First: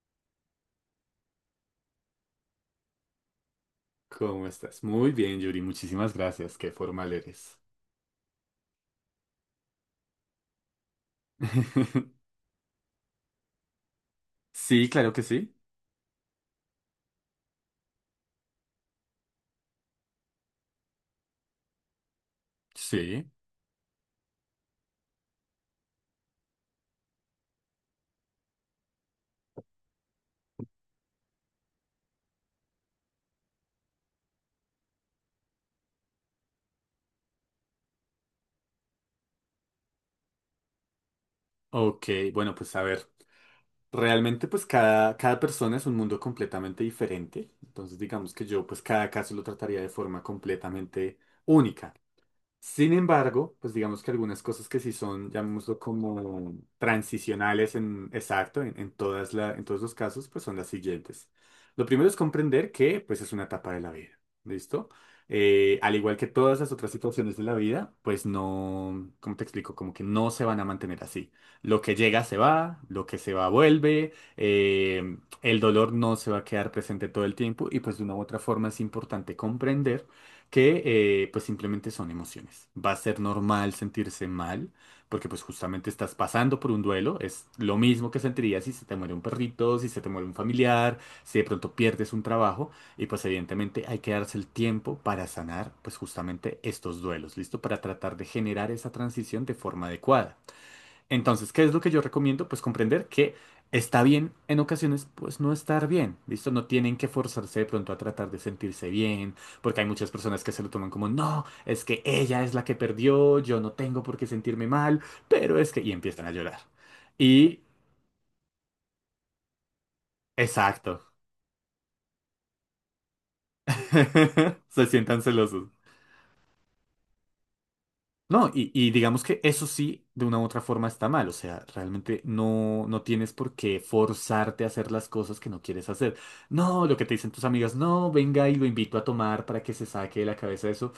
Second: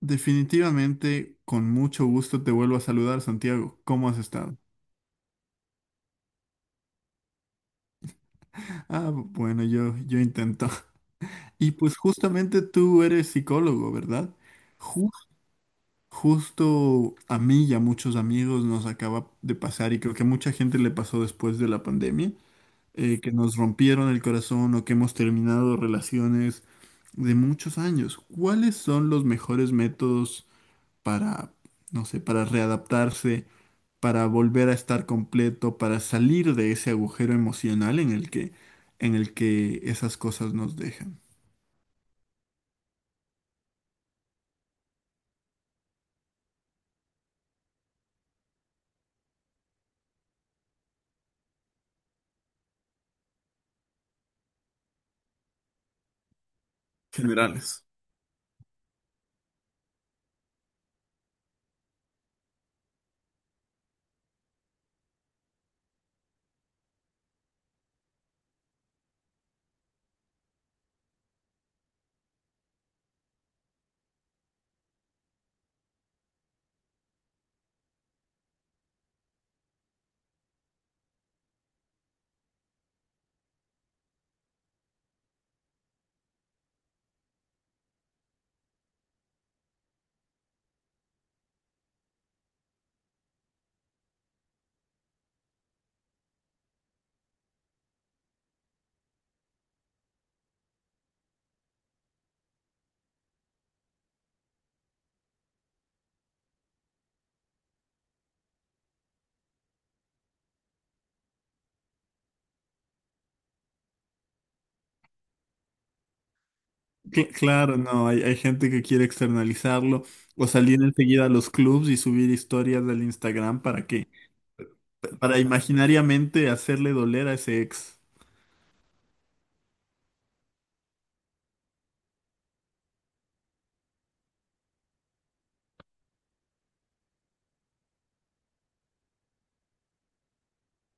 Definitivamente, con mucho gusto te vuelvo a saludar, Santiago. ¿Cómo has ¿Cómo estado? estás? Muy bien, Yuri. Muchísimas gracias. Qué formal eres. Ah, bueno, yo intento. Y pues justamente tú eres psicólogo, ¿verdad? Sí, Ju- claro que sí. Justo a mí y a muchos amigos nos acaba de pasar, y creo que a mucha gente le pasó después de la pandemia, Sí. que nos rompieron el corazón o que hemos terminado relaciones de muchos años. ¿Cuáles son los mejores métodos para, no sé, para readaptarse? ¿Para volver a estar completo, para salir de ese agujero emocional en en el que esas cosas nos dejan? Ok, bueno, pues a ver. Realmente, pues cada persona es un mundo completamente diferente. Entonces, digamos que yo, pues cada caso lo trataría de forma completamente única. Sin embargo, pues digamos que algunas cosas que sí son, llamémoslo como transicionales Generales. en exacto, en todas en todos los casos, pues son las siguientes. Lo primero es comprender que pues es una etapa de la vida, ¿listo? Al igual que todas las otras situaciones de la vida, pues no, ¿cómo te explico? Como que no se van a mantener así. Lo que llega se va, lo que se va vuelve, el dolor no se va a quedar presente todo el tiempo y pues de una u otra forma es importante comprender que pues simplemente son emociones. Va a ser normal sentirse mal, porque pues justamente estás pasando por un duelo, es lo mismo que sentirías si se te muere un perrito, si se te muere un familiar, si de pronto pierdes un trabajo, y pues evidentemente hay que darse el tiempo para sanar pues justamente estos duelos, ¿listo? Para tratar de generar esa transición de forma adecuada. Entonces, ¿qué es lo que yo recomiendo? Pues comprender que está bien en ocasiones, pues no estar bien, ¿listo? No tienen que forzarse de pronto a tratar de sentirse bien, porque hay muchas personas que se lo toman como, no, es que ella es la que perdió, yo no tengo por qué sentirme mal, pero es que... Y empiezan a llorar. Y, Claro, no, hay gente que quiere externalizarlo o salir exacto, enseguida a los clubs y subir historias del Instagram para que, se sientan para celosos. imaginariamente hacerle doler a ese ex. No, y digamos que eso sí, de una u otra forma está mal, o sea, realmente no, no tienes por qué forzarte a hacer las cosas que no quieres hacer. No, lo que te dicen tus amigas, no, venga y lo invito a tomar para que se saque de la cabeza eso.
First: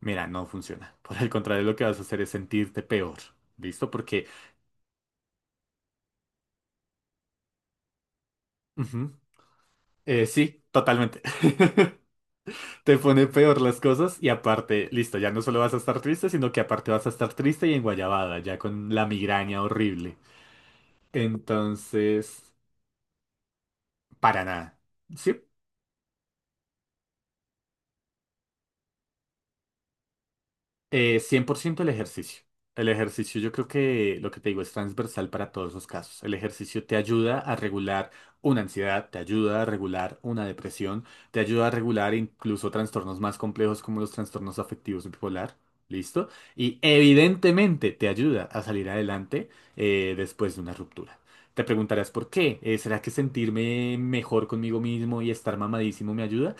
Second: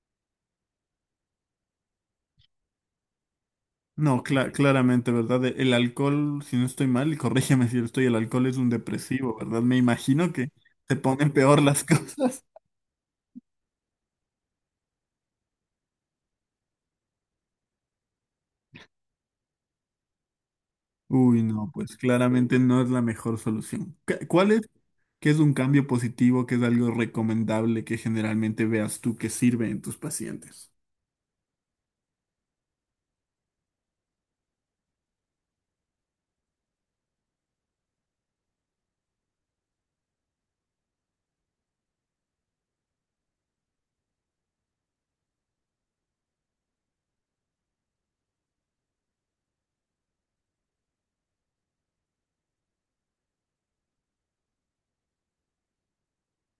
Mira, no funciona. Por el contrario, lo que vas a hacer es sentirte peor, ¿listo? No, Porque, claramente, ¿verdad? El alcohol, si no estoy mal, y corrígeme si lo estoy, el alcohol es un ujú, depresivo, ¿verdad? Me imagino que sí, se totalmente. ponen peor las cosas. Te pone peor las cosas y aparte, listo, ya no solo vas a estar triste, sino que aparte vas a estar triste y enguayabada, ya con la migraña horrible. Uy, no, pues Entonces... claramente no es la mejor solución. Para ¿Cuál es? nada. ¿Qué Sí, es un cambio positivo? ¿Qué es algo recomendable que generalmente veas tú que sirve en tus pacientes? 100% el ejercicio. El ejercicio yo creo que lo que te digo es transversal para todos los casos. El ejercicio te ayuda a regular una ansiedad, te ayuda a regular una depresión, te ayuda a regular incluso trastornos más complejos como los trastornos afectivos bipolar. ¿Listo? Y evidentemente te ayuda a salir adelante después de una ruptura. Te preguntarás por qué. ¿Será que sentirme mejor conmigo mismo y estar mamadísimo me ayuda?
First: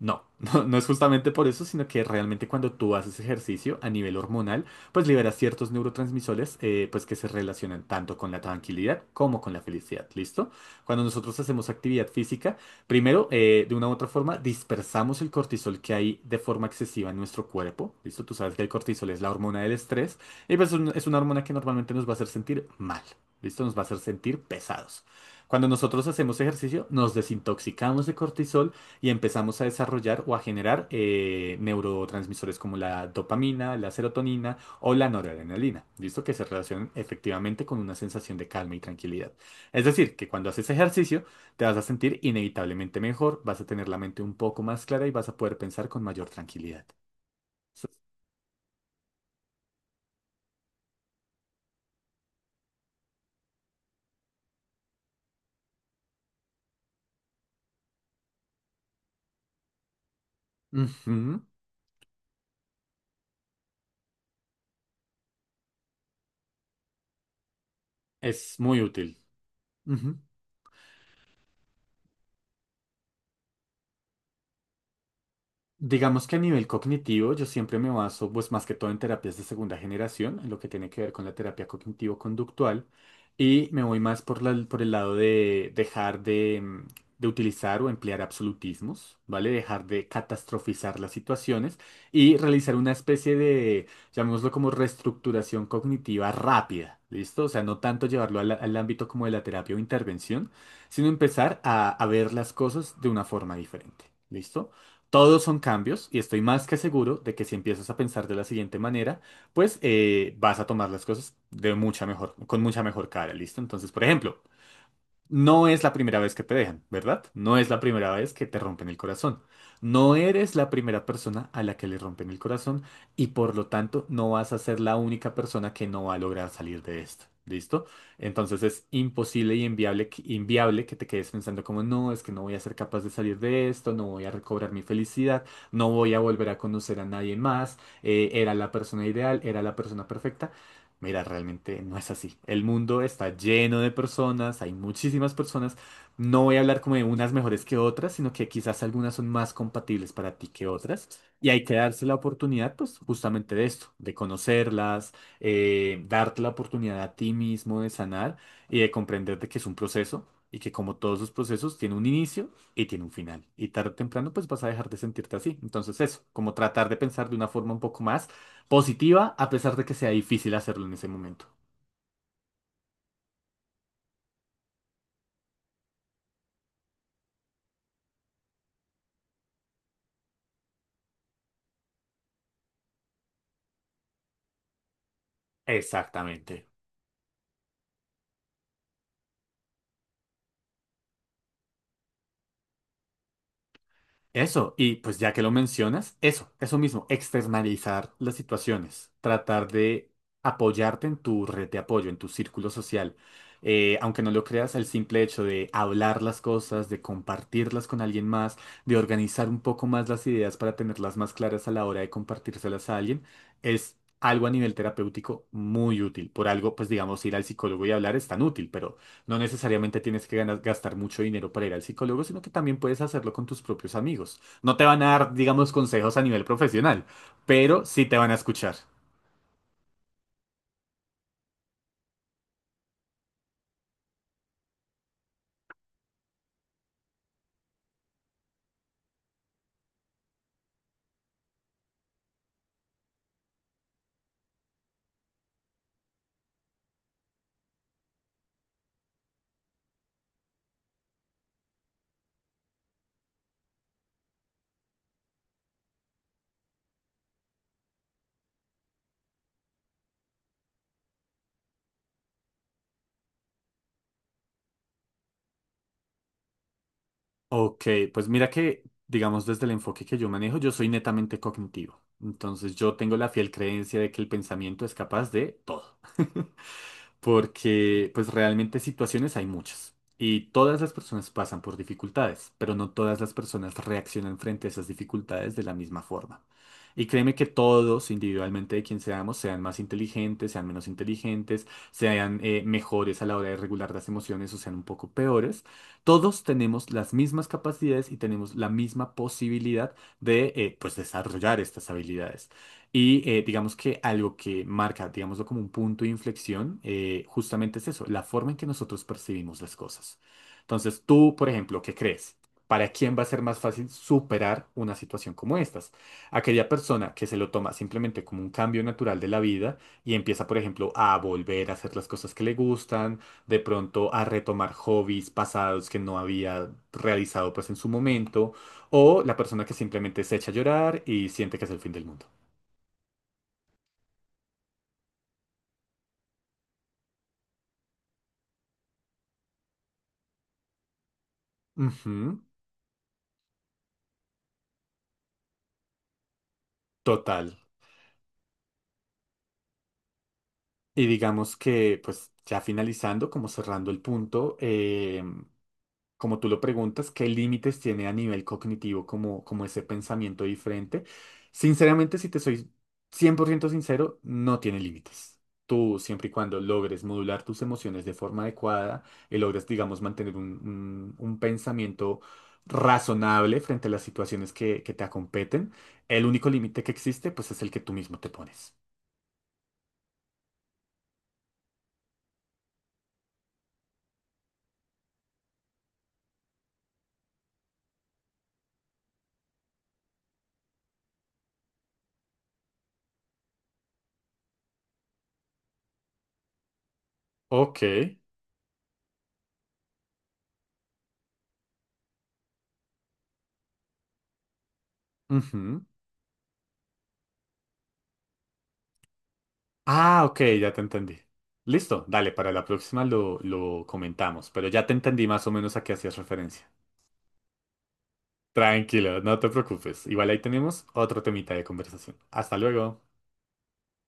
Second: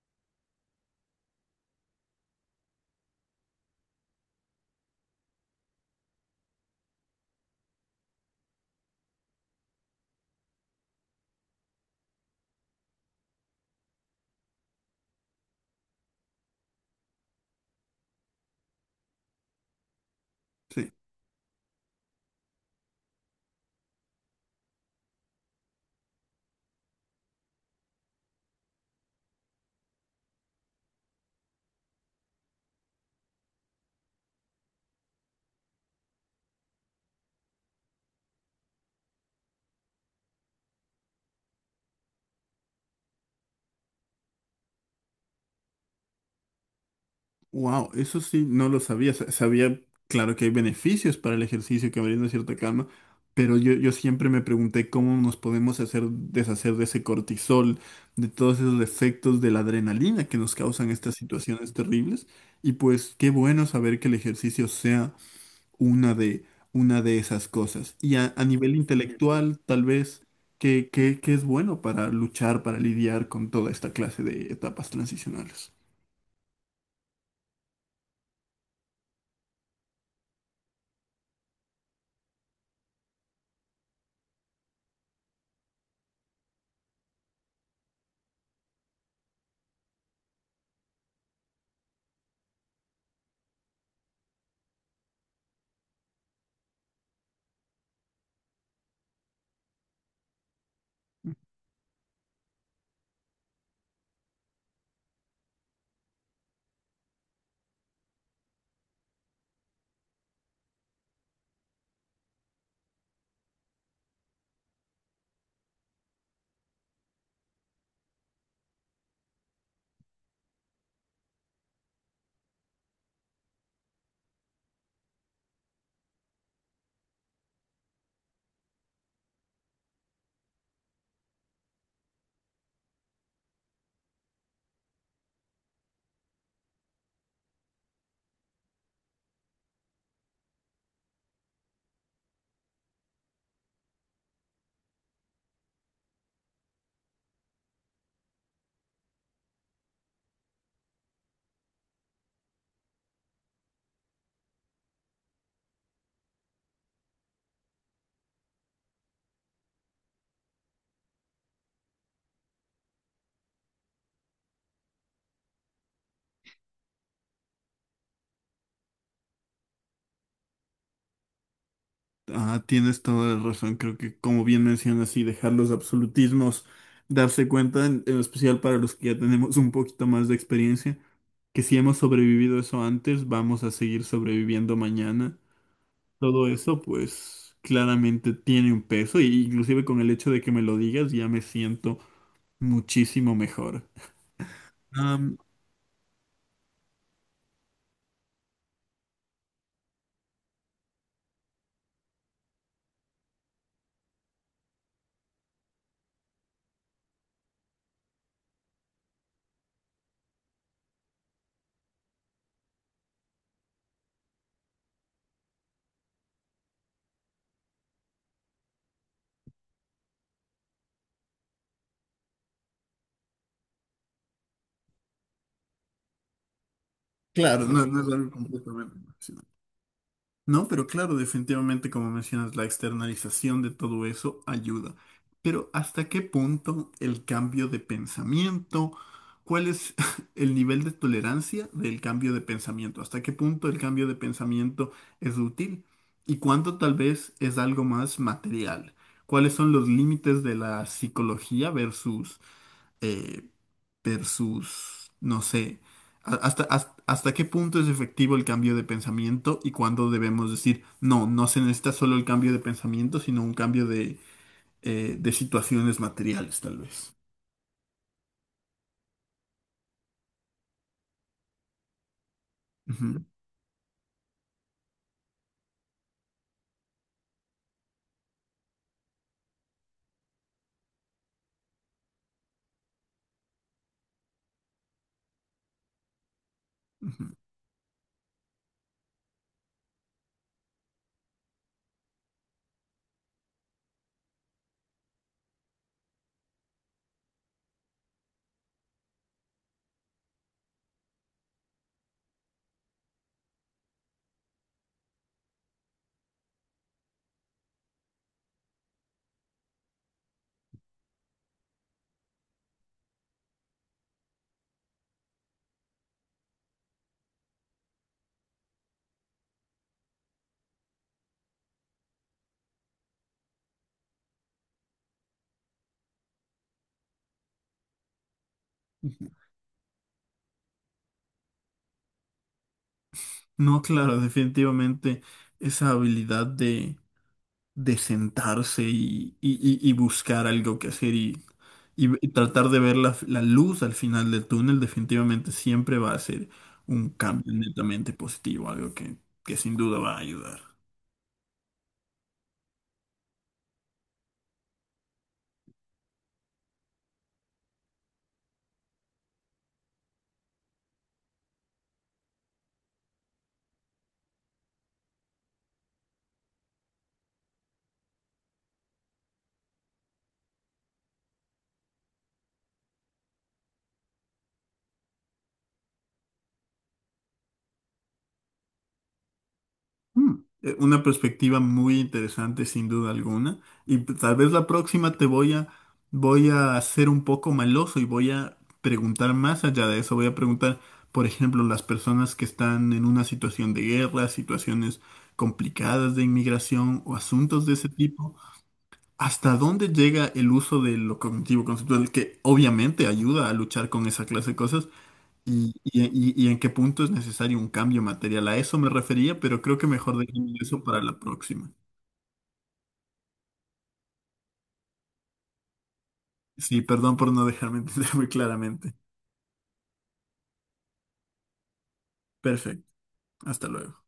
No, no, no es justamente por eso, sino que realmente cuando tú haces ejercicio a nivel hormonal, pues liberas ciertos neurotransmisores pues que se relacionan tanto con la tranquilidad como con la felicidad, ¿listo? Cuando nosotros hacemos actividad física, primero, de una u otra forma, dispersamos el cortisol que hay de forma excesiva en nuestro cuerpo, ¿listo? Tú sabes que el cortisol es la hormona del estrés y pues Sí. es una hormona que normalmente nos va a hacer sentir mal, ¿listo? Nos va a hacer sentir pesados. Cuando nosotros hacemos ejercicio, nos desintoxicamos de cortisol, y empezamos a desarrollar o a generar neurotransmisores como la dopamina, la serotonina o la noradrenalina, ¿listo? Que se relacionan efectivamente con una sensación de calma y tranquilidad. Es decir, que cuando haces ejercicio te vas a sentir inevitablemente mejor, vas a tener la mente un poco más clara y vas a poder pensar con mayor tranquilidad. Eso Wow, es- eso sí, no lo sabía. Sabía, claro, que hay beneficios para el ejercicio que brinda cierta calma, pero yo siempre me pregunté cómo nos podemos hacer deshacer de ese cortisol, de todos esos efectos de la adrenalina que nos causan estas Ujú. situaciones terribles. Y pues qué bueno saber que el ejercicio sea una de, una de esas cosas. Y a Es nivel muy útil. intelectual, tal Ujú. vez, ¿que es bueno para luchar, para lidiar con toda esta clase de etapas transicionales? Digamos que a nivel cognitivo, yo siempre me baso, pues más que todo en terapias de segunda generación, en lo que tiene que ver con la terapia cognitivo-conductual, y me voy más por el lado de dejar de, de utilizar o emplear absolutismos, ¿vale? Dejar de catastrofizar las situaciones y realizar una especie de, llamémoslo como reestructuración cognitiva rápida, ¿listo? O sea, no tanto llevarlo al ámbito como de la terapia o intervención, sino empezar a ver las cosas de una forma diferente, ¿listo? Todos son cambios y estoy más que seguro de que si empiezas a pensar de la siguiente manera, pues vas a tomar las cosas de mucha mejor, con mucha mejor cara, ¿listo? Entonces, por ejemplo, no es la primera vez que te dejan, ¿verdad? No es la primera vez que te rompen el corazón. No eres la primera persona a la que le rompen el corazón y por lo tanto no vas a ser la única persona que no va a lograr salir de esto. ¿Listo? Entonces es imposible y inviable, inviable que te quedes pensando como, no, es que no voy a ser capaz de salir de esto, no voy a recobrar mi felicidad, no voy a volver a conocer a nadie más, era la persona ideal, era la persona perfecta. Mira, realmente no es así. El mundo está lleno de personas, hay muchísimas personas. No voy a hablar como de unas mejores que otras, sino que quizás algunas son más compatibles para ti que otras. Y hay que darse la oportunidad, pues, justamente de esto, de conocerlas, darte la oportunidad a ti mismo de sanar y de comprender de que es un proceso y que como todos los procesos tiene un inicio y tiene un final. Y tarde o temprano, pues, vas a dejar de sentirte así. Entonces, eso, como tratar de pensar de una forma un poco más positiva, a pesar de que sea difícil hacerlo en ese momento. Ah, tienes toda la razón. Creo que, como bien mencionas, y dejar los absolutismos, darse cuenta, en especial para los que ya tenemos un poquito más de experiencia, que si hemos sobrevivido eso antes, vamos a seguir sobreviviendo mañana. Todo Exactamente. eso, pues, claramente tiene un peso, y inclusive con el hecho de que me lo digas, ya me siento muchísimo mejor. Eso, y pues ya Am, que lo mencionas, eso mismo, externalizar las situaciones, tratar de apoyarte en tu red de apoyo, en tu círculo social. Aunque no lo creas, el simple hecho de hablar las cosas, de compartirlas con alguien más, de organizar un poco más las ideas para tenerlas más claras a la hora de compartírselas a alguien, es algo a nivel terapéutico muy útil. Por algo, pues digamos, ir al psicólogo y hablar es tan útil, pero no necesariamente tienes que gastar mucho dinero para ir al psicólogo, sino que también puedes hacerlo con tus propios amigos. No te van a dar, digamos, consejos a nivel profesional, claro, pero no, no sí es te van algo a escuchar. completamente profesional. No, pero claro, definitivamente, como mencionas, la externalización de todo eso ayuda. Pero ¿hasta qué punto el cambio de pensamiento? ¿Cuál es el nivel de tolerancia del cambio de pensamiento? ¿Hasta qué punto el cambio de pensamiento es útil? ¿Y cuánto tal vez es algo más material? ¿Cuáles son los límites de la psicología versus... eh, versus, no sé, hasta, hasta qué punto es efectivo el cambio de pensamiento y cuándo debemos decir, no, no se necesita solo el cambio de pensamiento, sino un cambio de situaciones materiales, tal vez. Ok, pues mira que, digamos, desde el enfoque que yo manejo, yo soy netamente cognitivo. Entonces yo tengo Ujú, la fiel creencia de que el pensamiento es capaz de todo. Porque pues realmente situaciones hay muchas. Y todas las personas pasan por dificultades, pero no todas las personas reaccionan frente a esas dificultades de la misma forma. Y créeme ujú, que todos, individualmente de quien seamos, sean más inteligentes, sean menos inteligentes, sean mejores a la hora de regular las emociones o sean un poco peores. Todos tenemos las mismas capacidades y tenemos la misma posibilidad de pues desarrollar estas habilidades. Y digamos que algo que marca, digámoslo como un punto de inflexión, justamente es eso, la forma en que nosotros percibimos las cosas. Entonces, tú, por ejemplo, ¿qué crees? ¿Para quién va a ser más fácil superar una situación como estas? Aquella persona que se lo toma simplemente como un cambio natural de la vida y empieza, por ejemplo, a volver a hacer las cosas que le gustan, de pronto a retomar hobbies pasados que no había realizado pues en su momento, o ujú. la persona que simplemente se echa a llorar y siente que es el fin del mundo. No, claro, definitivamente esa habilidad de sentarse y, y buscar algo que hacer y, y Ujú, tratar de ver la luz al final del túnel, definitivamente siempre va a ser un cambio total. netamente positivo, algo que sin duda va a ayudar. Y digamos que, pues ya finalizando, como cerrando el punto, como tú lo preguntas, ¿qué límites tiene a nivel cognitivo como, como ese pensamiento diferente? Sinceramente, si te soy 100% sincero, no tiene límites. Tú, siempre y cuando logres modular tus emociones de forma adecuada y logres, digamos, mantener un, un pensamiento razonable frente a las situaciones que te acompeten, el único límite que existe, pues es el que tú mismo te pones. Mm, una perspectiva muy interesante, sin duda alguna. Y tal vez la próxima voy a ser un poco maloso y voy a preguntar más allá de eso. Voy a preguntar, por ejemplo, las personas que están en una situación de guerra, situaciones complicadas de inmigración o asuntos de Ok. ese tipo, ¿hasta dónde llega el uso de lo cognitivo conceptual que obviamente ayuda a luchar con esa clase de cosas? ¿Y, Ujú. Y en qué punto es necesario un cambio material? A eso me refería, pero creo que mejor Ah, ok, dejemos ya te eso para entendí. la próxima. Listo, dale, para la próxima lo comentamos, pero ya te entendí más o menos a qué hacías referencia. Sí, perdón por no dejarme entender muy claramente. Tranquilo, no te preocupes. Igual ahí tenemos otro temita de conversación. Hasta Perfecto. luego. Hasta luego.